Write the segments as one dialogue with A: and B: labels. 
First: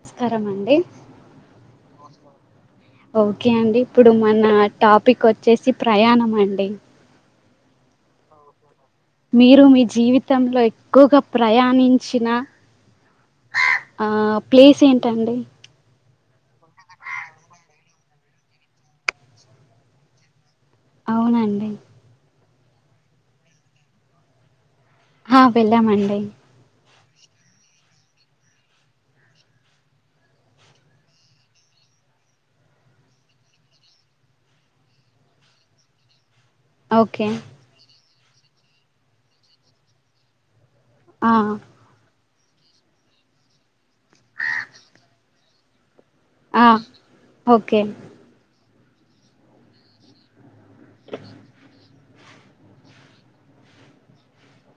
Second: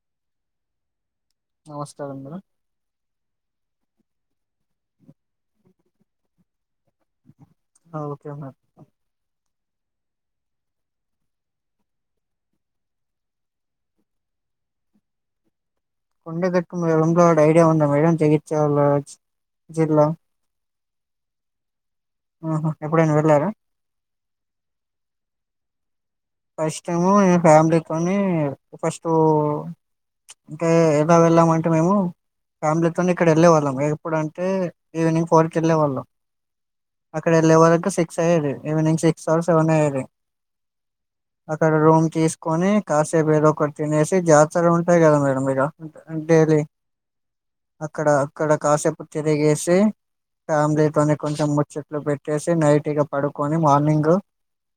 A: నమస్కారం అండి
B: నమస్కారం మేడం
A: ఓకే అండి ఇప్పుడు మన టాపిక్ వచ్చేసి ప్రయాణం అండి
B: ఆ ఓకే మ్యామ్
A: మీరు మీ జీవితంలో ఎక్కువగా ప్రయాణించిన ఆ ప్లేస్ ఏంటండి
B: కొండ కట్లంలోడ ఐడియా ఉంద మేడం జగిత్యాల జిల్లా
A: అవునండి
B: ఆహ ఎప్పుడైనా వెళ్ళారా
A: హ వెళ్ళామండి
B: ఫస్ట్ టైము ఫ్యామిలీతోని ఫస్ట్ అంటే ఎలా వెళ్ళామంటే మేము ఫ్యామిలీతో ఇక్కడ వెళ్ళేవాళ్ళం ఎప్పుడంటే ఈవినింగ్ ఫోర్కి వెళ్ళేవాళ్ళం
A: ఓకే
B: అక్కడ వెళ్ళే వరకు సిక్స్ అయ్యేది ఈవినింగ్ సిక్స్ ఆర్ సెవెన్ అయ్యేది
A: ఆ
B: అక్కడ రూమ్ తీసుకొని కాసేపు ఏదో ఒకటి తినేసి జాతర ఉంటాయి కదా మేడం ఇడ ఉంటయి లే
A: ఆ ఓకే
B: అక్కడ అక్కడ కాసేపు తిరిగేసి ఫ్యామిలీతోనీ కొంచం ముచ్చట్లు పెట్టి సి నైట్గా పడుకొని మార్నింగ్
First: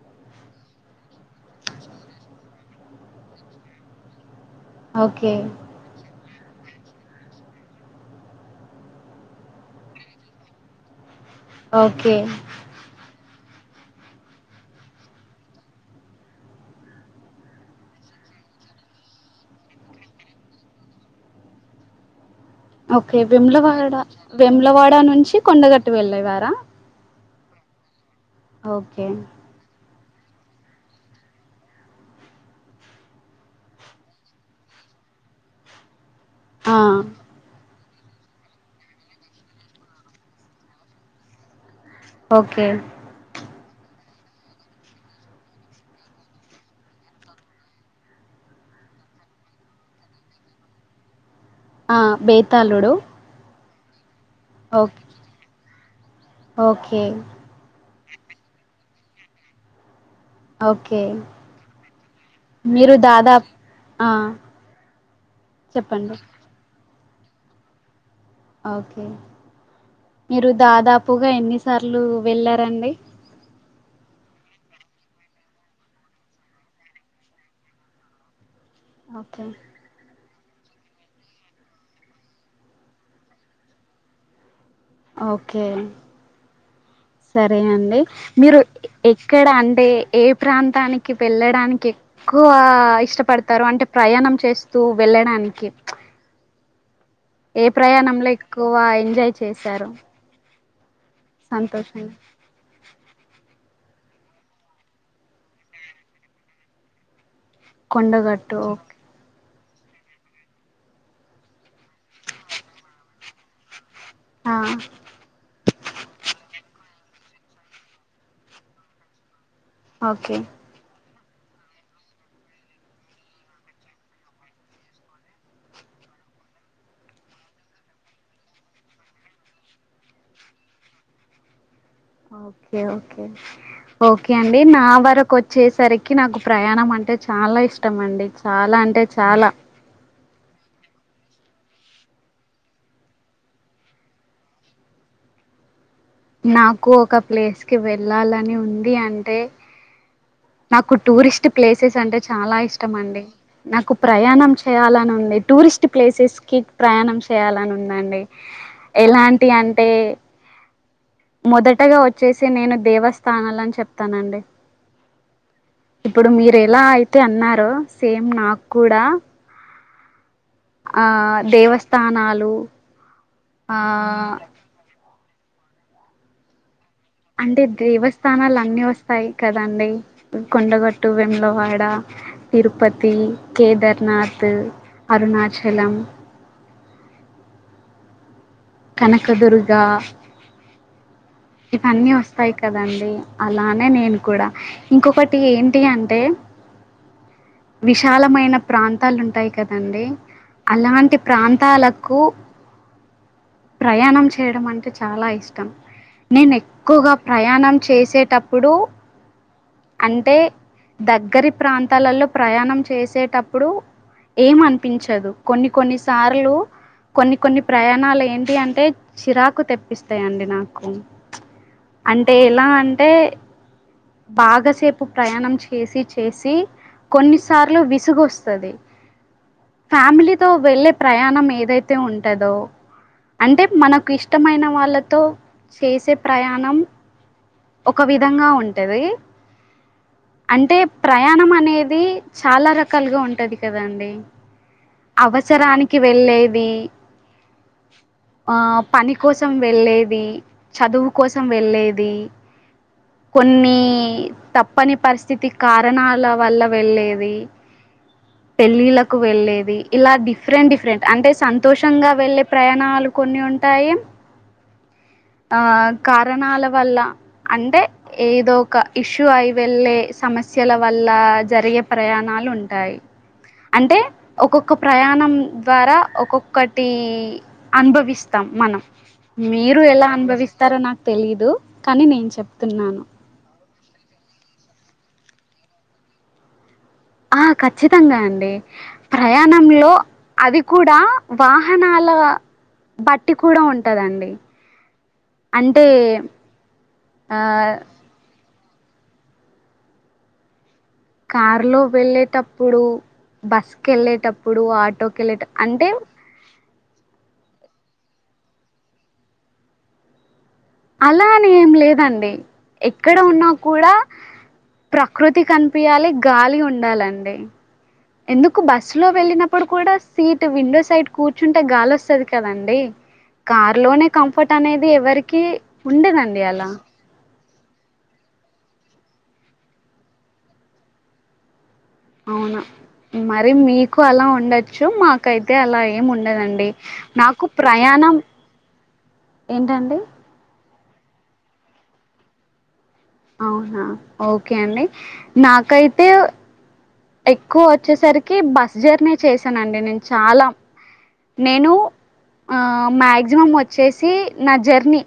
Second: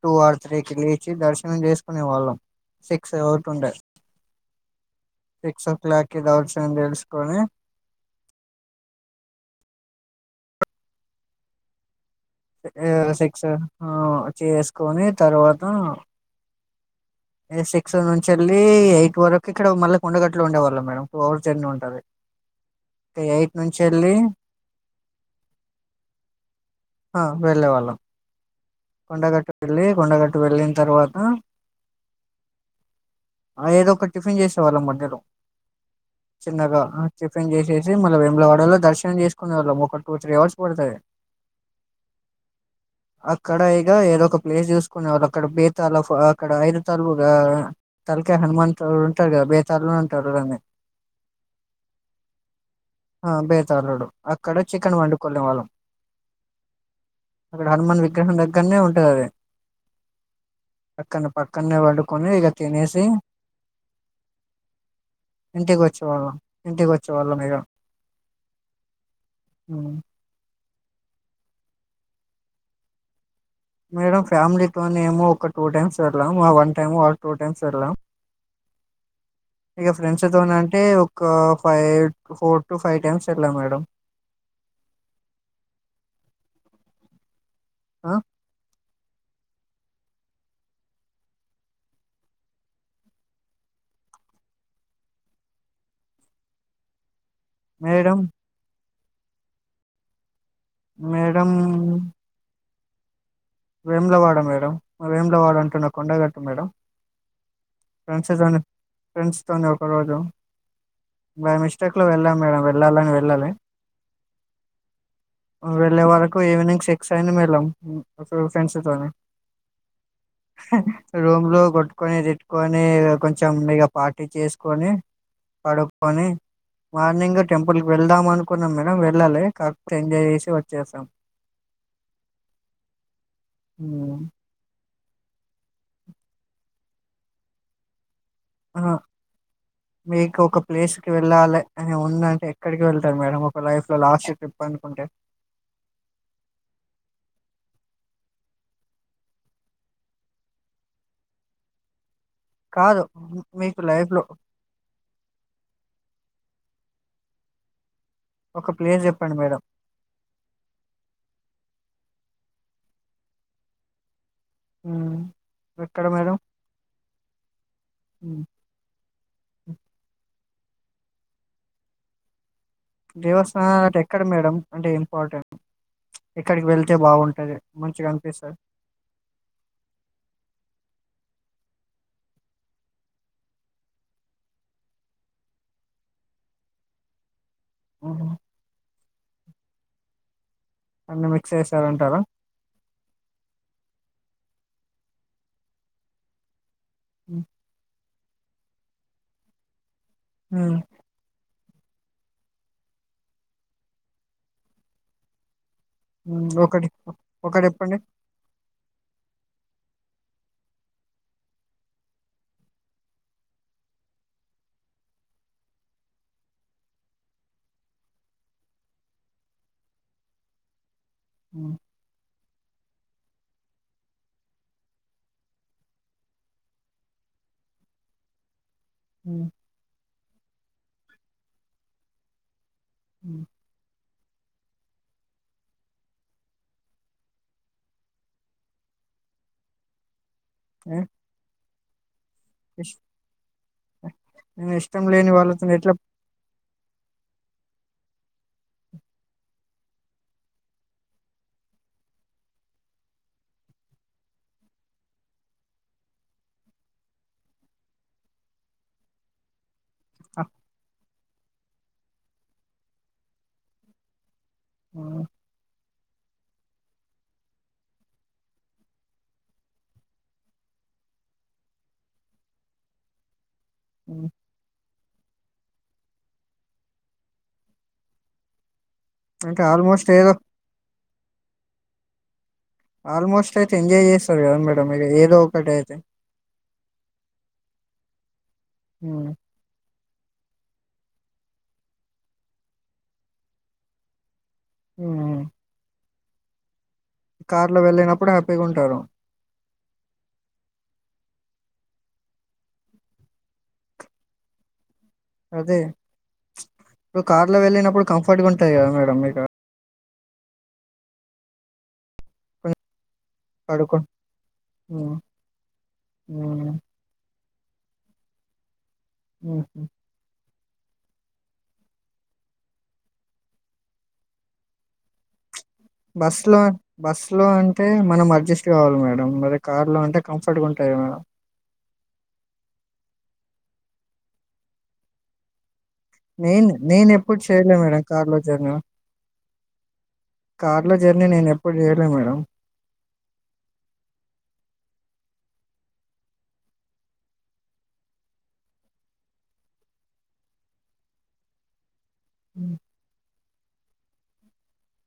B: టూ ఆర్ త్రీ కిళ్ వచ్చి దర్శనం చేసుకునే వాళ్ళం సిక్స్ అవుతూ ఉండే
A: ఓకే
B: సిక్స్ ఓ క్లాక్కి దర్శనము చేసుకుని
A: ఓకే
B: ఆ సిక్స్ ఆ చేసుకొని తర్వాత సిక్స్ నుంచి వెళ్ళి ఎయిట్ వరకు ఇక్కడ మళ్ళీ కొండగట్లో ఉండేవాళ్ళం మేడం టూ అవర్స్ జర్నీ ఉంటది
A: ఓకే
B: ఎయిట్ నుంచి
A: విములవాడ
B: వెళ్ళి
A: వేములవాడ నుంచి కొండగట్టు వెళ్ళేవారా
B: ఆ వెళ్ళే వాళ్ళం
A: ఓకే
B: కొండగట్టు వెళ్ళి కొండగట్టు వెళ్ళిన తర్వాత ఆ ఏదో ఒక టిఫిన్ చేసేవాళ్ళ మధ్యలో
A: ఆ
B: చిన్నగా టిఫిన్ చేసేసి మళ్ళ వెమ్మలవాడలో దర్శనం చేసుకునే వాళ్ళ ఒక టూ త్రీ అవర్స్ పడుతది
A: ఓకే
B: అక్కడ ఇగ ఏదో ఒక ప్లేస్ చూసుకునే వాళ్ళు అక్కడ బేతాళ అక్కడ ఐదు తల్ తలక హనుమంత ఉంటారు కదా బేతాళు ఉంటారు
A: ఆ బేతాళుడు
B: తల్లడు అక్కడ
A: ఓ
B: చికెన్ వండుకొనే వాళ్ళం
A: ఓకే
B: అక్కడ హనుమాన్ విగ్రహం దగ్గరనే ఉంటది అది
A: ఓకే
B: పక్కన పక్కనే పడుకొని ఇక
A: మీరు
B: తినేసి
A: దాదాపు ఆ
B: ఇంటికి వచ్చే
A: చెప్పండి
B: వాళ్ళం ఇంటికి వచ్చే వాళ్ళం మీగ
A: ఓకే మీరు దాదాపుగా ఎన్నిసార్లు వెళ్ళారండి
B: మేడం ఫ్యామిలీతోనేమో ఒక టూ టైమ్స్ వెళ్ళాం ఆ వన్ టైమ్ వాళ టూ టైమ్స్ వెళ్ళాం
A: ఓకే
B: ఇక ఫ్రెండ్స్ అంటే తోనాకె ఒక five four to five times వెళ్ళా మేడం
A: ఓకే సరే అండి
B: ఆ
A: మీరు ఎక్కడ అంటే ఏ ప్రాంతానికి వెళ్ళడానికి ఎక్కువ ఇష్టపడతారు అంటే ప్రయాణం చేస్తూ వెళ్ళడానికి ఏ
B: మేడం
A: ప్రయాణంలో ఎక్కువ ఎంజాయ్ చేశారు
B: మేడమ్
A: అ
B: వేములవాడ మేడం మా వేములవాడ అంటున్న కొండగట్టు మేడం
A: కొండగట్టు ఓకే
B: తుంది ఒక రోజు బై మిస్టేక్ లో వెళ్ళాం మేడం వెళ్ళాలని వెళ్ళాలి
A: ఓకే
B: వెళ్ళే వాల్లకు ఈవినింగ్ సిక్స్ అయింది మేల్లం ఫ్రెండ్స్ తోని
A: ఓకె
B: రూమ్ లో కొట్టుకొని తిట్టుకొని ఇగ కొంచెం మీగ పార్టీ చేసుకొని పడుక్కొని మార్నింగ్ టెంపుల్కి వెళ్దాం అనుకున్నాం గాని వెళ్ళలె కాకపోతే ఎంజాయ్ చేసి వచ్చేసాం
A: ఒకె
B: ఉమ్.
A: ఓకే అండి నా వర క్ వచ్చేసరికి నాకు ప్రయాణం అంటే చాలా ఇష్టం అండి చాలా అంటే చాలా
B: ఇక ఒక ప్లేస్ కి వెళ్ళాలి అని ఉందంటే ఎక్కడికి వెళ్తారు మేడం ఒక లైఫ్ లో లాస్ట్ ట్రిప్ అనుకుంటే
A: నాకు ఒక ప్లేస్ కి వెళ్ళాలని ఉంది అంటే నాకు టూరిస్ట్ ప్లేసెస్ అంటే చాలా ఇష్టం
B: కాదు
A: అండి
B: మీకు
A: నాకు
B: లైఫ్ లో
A: ప్రయాణం చేయాల నుండె టూరిస్ట్ ప్లేసెస్ కి ప్రయాణం చేయాలని ఉందండి
B: ఒక ప్లేస్ చెప్పండి
A: ఎలాంటి
B: మేడం
A: అంటే మొదటగా వచ్చేసి నేను దేవస్థానాలని చెప్తానండి
B: మ్
A: ఇప్పుడు మీరెలా అయితే అన్నారో సేమ్
B: హ్మ్.
A: నాకు కూడ ఆ దేవస్థానాలు
B: దేవస్థానలె అంటే ఎక్కడ
A: ఆ
B: మేడం అంటే ఇంపార్టెంట్ ఎక్కడికి వెళ్
A: అంటే దేవస్థానాలన్నిీ వస్తాయి కదండి కొండగొట్టు అటు వెంలవాడ తిరుపతి కేదార్నాథ్ అరుణాచలం
B: ఊహు
A: కనకదుర్గా
B: అన్ని మిక్స్
A: ఇవన్నీ
B: చేసారంటారా
A: వస్తాయి కదండీ అలానే నేను కూడ ఇంకొకటి ఏంటి అంటే
B: ఉ
A: విశాలమైన ప్రాంతాలుంటాయి కదండి అలాంటి ప్రాంత తాలకు ప్రయాణం చేయడం అంటే చాలా ఇష్టం నేను
B: ఒకటి
A: ఎక్కువగా
B: ఒకటి
A: ప్రయాణం
B: చెప్పండి
A: చేసేటప్పుడు అంటే దగ్గరి ప్రాంతాలలో ప్రయాణం చేసేటప్పుడు ఏం అనిపించదు కొన్ని కొన్ని సార్లు కొన్ని కొన్ని ప్రయాణాలు ఏంటి అంటే చిరాకు తెప్పిస్తాయండి నాకు
B: హ్మ్.
A: అంటే ఎలా అం బాగసేపు ప్రయాణం చేసి చేసి కొన్నిసార్లు విసుగొస్తది
B: హ్
A: ఫ్యామిలీతో వెళ్ళే ప్రయాణం ఏదైతే ఉంటదో
B: హ్మ్.
A: అంటే మనకు ఇష్ ఇష్టమైన వాళ్ళతో చేసే ప్రయాణం ఒక విధంగా ఉంటది. అంటే
B: ఏ
A: ప్రయాణం అనేది చాలా
B: ఇష్
A: రకాలుగా ఉంటది కదండి.
B: నేను ఇష్టం లేని వాళ్ళతో ఎట్లా
A: అవసరానికి వెళ్లేది ఆ పని కోసం వెళ్ళేది, చదువు కోసం వెళ్ళేది. కొన్నీ తప్పని పరిస్థితి కారణాల వల్ల వెళ్ళేవి. పెళ్ళిళ్ళకు వెళ్ళేవి. ఇలా
B: ఆ!
A: డిఫరెంట్ డిఫరెంట్ అంటే సంతోషంగా వెళ్ళే ప్రయాణాలు కొన్ని ఉంటాయి.
B: ఆ
A: ఆ కారణాల వల్లా అంటే ఏదో ఒక ఇష్యూ అయి వెళ్ళే సమస్యల వల్ల జరిగే ప్రయాణాలు ఉంటాయి. అంటే
B: హ్మ్.
A: ఒకొక ప్రయాణం ద్వారా ఒక్కొక్కటి అనుభవిస్తాం మనం.
B: అంటే
A: మీరు ఎలా
B: ఆల్మోస్ట్ ఏదో
A: అనుభవిస్తారో నాకు తెలీదు కానీ నేను చెప్తున్నాను.
B: తేఎంజాయ్ చేస్తారు కదా మేడం మీరు ఏదో ఒకటి అయితే.
A: ఆ ఖచ్చితంగా అండి. ప్రయాణంలో అది కూడా వాహనాల బట్టి కూడా ఉంటదండి. అంటే ఆ
B: కార్లో వెళ్ళినప్పుడు హ్యాపీగా ఉంటారు.
A: కార్లో వెళ్ళేటప్పుడు, బస్ కెళ్ళేటప్పుడు, ఆటో
B: అదే ఇప్పుడు కార్లో వెళ్ళినప్పుడు కంఫర్ట్గా ఉంటది కదా మేడం మీకు.
A: అలా అని ఏం లేదండి
B: కొంచెం
A: ఎక్కడ ఉన్నా కూడా
B: పడుకో
A: ప్రకృతి కనిపియాలి, గాలి ఉండాలండి. ఎందుకు బస్సులో వెళ్ళినప్పుడు కూడా సీటు విండో సైడ్ కూర్చుంటే గాలి వస్తది కదండి. కారు లోనే కంఫర్ట్ అనేది ఎవరికి ఉండదండి అలా.
B: స్సులో అంటే మనం అడ్జస్ట్ కావాలి మేడం, మరి కార్లో అంటే కంఫర్ట్గా ఉంటది మేడం.
A: అవునా మరి మీకు అలా ఉండచ్చు మాకైతే అలా ఏం ఉండదండి.
B: నేను నేను ఎప్పుడు
A: నాకు
B: చేయలే మేడం
A: ప్రయాణం
B: కార్ లో
A: ఏంటండి
B: కార్లో జర్నీ నేను ఎప్పుడు చేయలే మేడం.
A: అవునా ఓకే అండి నాకైతే ఎక్కువ వచ్చేసరికి బస్ జర్నీ చేశానండి నేను చాలా. నేను ఆ మ్యాక్సిమం వ చ్చేసి నా జర్నీ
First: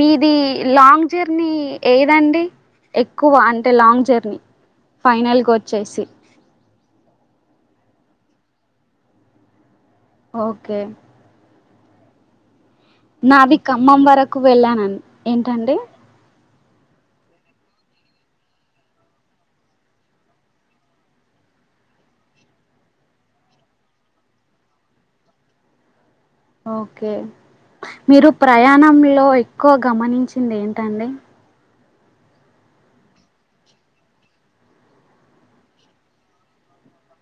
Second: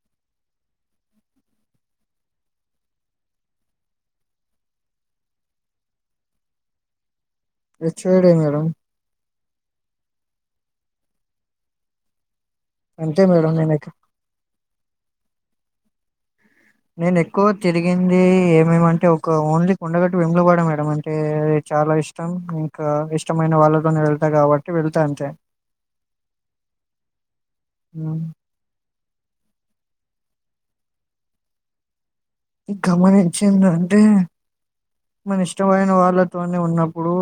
A: మీది లాంగ్ జర్నీ ఏదండి. ఎక్కువ అంటే లాంగ్ జర్నీ ఫైనల్గా వచ్చేసి.
B: హెచ్చోడి మేడం.
A: ఓకే
B: అంతే మేడం
A: నాది
B: నేను
A: ఖమ్మం వరకు వెళ్ళానని ఏంటండి.
B: నేను ఎక్కువ తిరిగింది ఏమేమంటే ఒక ఓన్లీ కొండగట్టు, వేములవాడ మేడం అంటే చాలా ఇష్టం ఇంకా ఇష్టమైన వాళ్ళతోనే వెళ్తా కాబట్టి వెళ్తా అంతే.
A: ఓకే మీరు ప్రయాణంలో ఒక్కువ గమనించింది ఏంటండి?
B: గమనించింది అంటే మన ఇష్టమైన వాళ్ళతోనే ఉన్నప్పుడు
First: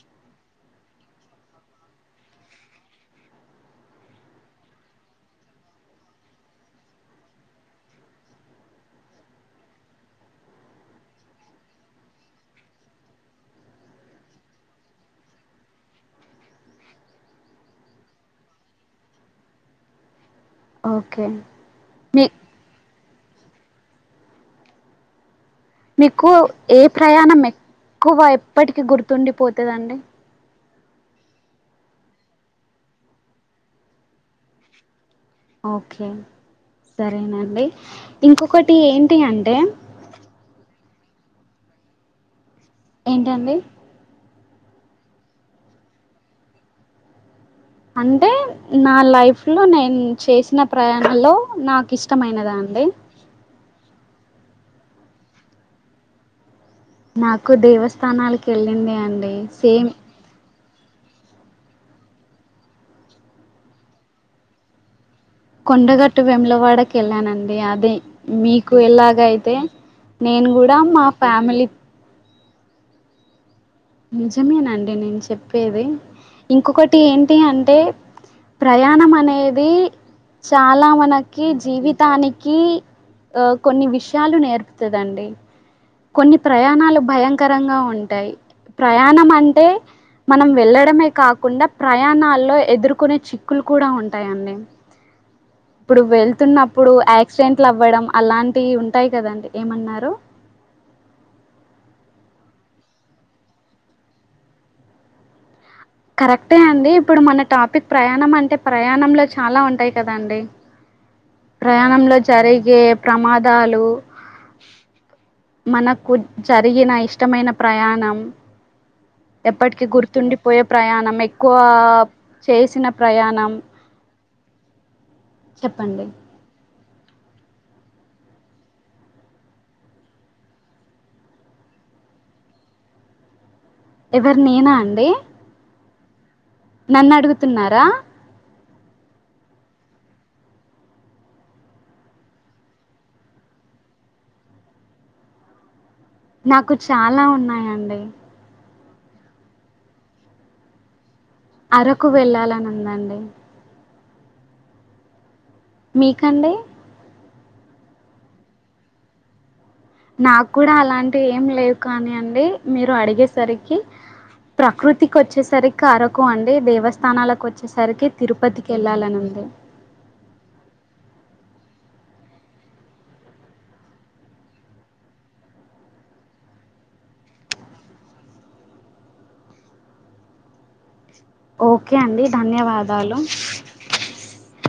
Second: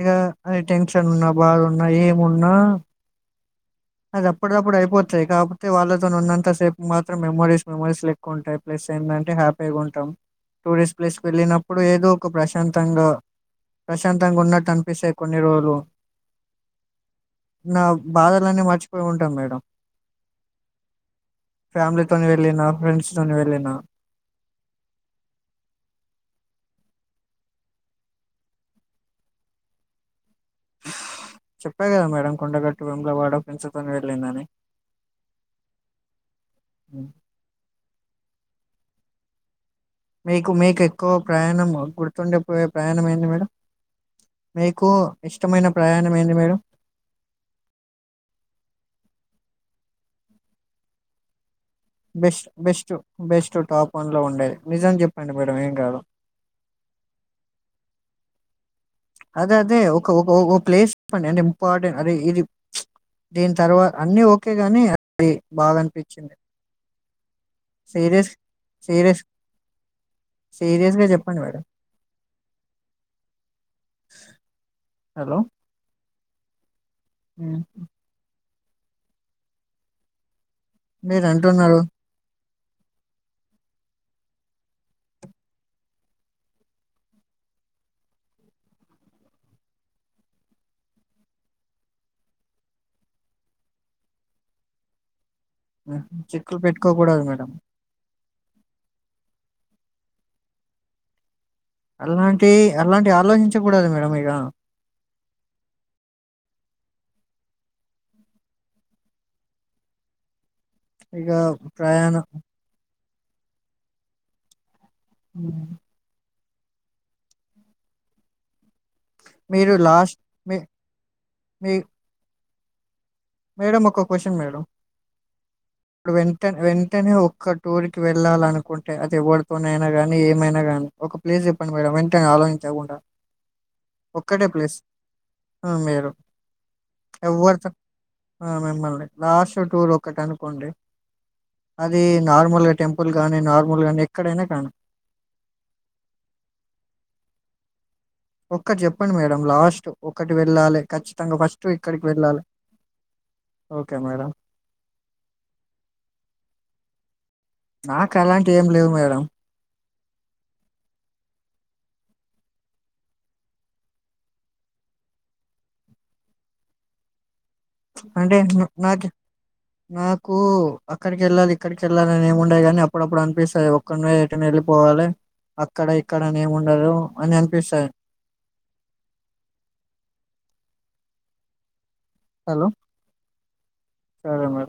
B: ఇగ అది టెన్షన్ ఉన్నా బాధన్నా ఏమున్నా అది అప్పుడప్పుడు అయిపోతాయి కాకపోతే వాళ్ళతో ఉన్నంత సేపు మాత్రం మెమరీస్ మెమరీస్ ఎక్కువ ఉంటాయి ప్లస్ స్ ఎందంటే హ్యాపీగా ఉంటాం టూరిస్ట్ ప్లేస్ కు వెళ్ళినప్పుడు ఏదో ఒక ప్రశాంతంగా ప్రశాంతంగా ఉన్నట్టు అనిపిస్తయి కొన్ని రోజులు నా బాధలన్నీ మర్చిపోయి ఉంటాం మేడం
A: ఓకే మీ
B: ఫ్యామిలీతోని వెళ్ళిన ఫ్రెండ్స్ తోని వెళ్ళినా
A: మీకు ఏ ప్రయాణం ఎక్కువ ఎప్పటికి గుర్తుండి పోతది అండి
B: చెప్పా కదా మేడం కొండగట్టు వెముల వాడ ఫ్రెండ్స్ తోని వెళ్ళిందని
A: ఓకే సరేనండి ఇంకొకటి ఏంటి అంటే
B: మీకు మీకు ఎక్కువ ప్రయాణం గుర్తుండిపోయే ప్రయాణం ఏంది మేడం
A: ఏంటండి
B: మీకు ఇష్టమైన ప్రయాణం ఏంది మేడం
A: అంటే నా లైఫ్ లో నేను చేసిన ప్రయాణంలో నాకు
B: బెస్ట్
A: ఇష్టమైనదా అండి
B: బెస్ట్ బెస్ట్ టాప్ ఫోన్ లో ఉండేది నిజం చెప్పండి మేడం ఏం కాదు
A: నాకు దేవస్థానాలకు వెళ్ళింది అండి
B: అదే అదే
A: సేమ్
B: ఒక ఒక ఓ ఓ ప్లేస్ చెప్పండి అంటే ఇంపార్టెంట్ అదే ఇది దీని తర్వాత అన్ని ఓకే గాని అది బాగా
A: కొండగట్టు
B: అనిపించింది
A: వెములవాడకి వెళ్ళానండి యాది
B: సీరియస్
A: మీకు ఎలాగ
B: సీరియస్
A: అయితే నేను కూడా
B: సీరియస్
A: మా
B: గా చెప్పండి మేడం
A: ఫ్యామిలీ నిజమేనండి నేను
B: హలో
A: చెప్పేది ఇంకొకటి ఏంటి అంటే ప్రయాణం అనేది చాలా
B: మీరు
A: మనకి
B: అంటున్నారు
A: జీవితానికి కి కొన్ని విషయాలు నేర్పుతది అండి కొన్ని ప్రయాణాలు భయంకరంగా ఉంటాయి ప్రయాణం అంటే మనం వెళ్ళడమే కాకుండా ప్రయాణాల్లో ఎదుర్కొనే చిక్కులు కూడా ఉంటాయండి ఇప్పుడు
B: చిక్కులు
A: వెళ్తున్నప్పుడు
B: పెట్టుకోకూడదు మేడం
A: యాక్సిడెంట్లు అవ్వడం అలాంటివి ఉంటాయి కదండి ఏమన్నారు
B: అలాంటి అలాంటి ఆలోచించకూడదు మేడం ఇగ
A: కరెక్టే అండి ఇప్పుడు మన టాపిక్ ప్రయాణం అంటే ప్రయాణంలో చాలా ఉంటాయి కదాండి.
B: ఇక
A: ప్రయాణంలో
B: ప్రయాణం
A: జరిగే ప్రమాదాలు
B: హ్మ్.
A: మనకు జరిగిన ఇష్టమైన ప్రయాణం
B: మీరు
A: ఎప్పటికి
B: లాస్ట్ మీ
A: గుర్తుండిపోయే ప్రయాణం ఎక్కువ
B: మీ
A: చేసిన ప్రయాణం
B: మేడం ఒక క్వశ్చన్ మేడం
A: చెప్పండి.
B: నువ్వు ఎంత నువ్వు ఎన్ అంటేనే ఒక్క టూర్ కి వెళ్ళాలనుకుంటే అది ఎవరితోన అయిన కాని ఏమైనా గానీ ఒక ప్లేస్ చెప్పండి మేడం వెంటనే ఆలోచించకుండా
A: ఎవరు
B: ఒక్కటే
A: నేనా
B: ప్లీస్
A: అండి
B: మీరు
A: నన్ను
B: ఎవరితో
A: అడుగుతున్నారా
B: ఆ మిమ్మల్ని లాస్ట్ టూర్ ఒకటి అనుకోండి అది నార్మల్గా టెంపుల్ గానీ నార్మల్ గాని ఎక్కడైనా కానీ
A: నాకు చాలా ఉన్నాయండి
B: ఒక్కటి చెప్పండి మేడం లాస్ట్ ఒకటి వెళ్ళాలి ఖచ్చ తంగా ఫస్ట్ ఇక్కడికి
A: అరకు
B: వెళ్ళాలి
A: వెళ్ళాలని ఉందండి
B: ఓకే మేడం
A: మీకండి
B: నాకు అలాంటివి ఏం లేవ్ మేడం
A: నాకు గుడా అలాంటి ఏం లేవు కాని అండి, మీరు అడిగేసరికి ప్రకృతికి వచ్చేసరికి అరకు అండి, దేవస్థానాలకు వచ్
B: అంటే నక్ నాకి నాకు అక్కడికి ఎళ్ళాలి. ఎక్కడికెళ్ళాలని ఏమి ఉండది గనీ అప్పుడప్పుడు అనిపిస్తది ఒక్కనీవే ను ఎటన్న ఎళ్ళిపోవాలె. అక్కడ ఇక్కడ అని ఏం ఉండదు అని అనిపిస్తది.
A: ఓకే అండి
B: హలో
A: ధన్యవాదాలు.
B: సరే మేడం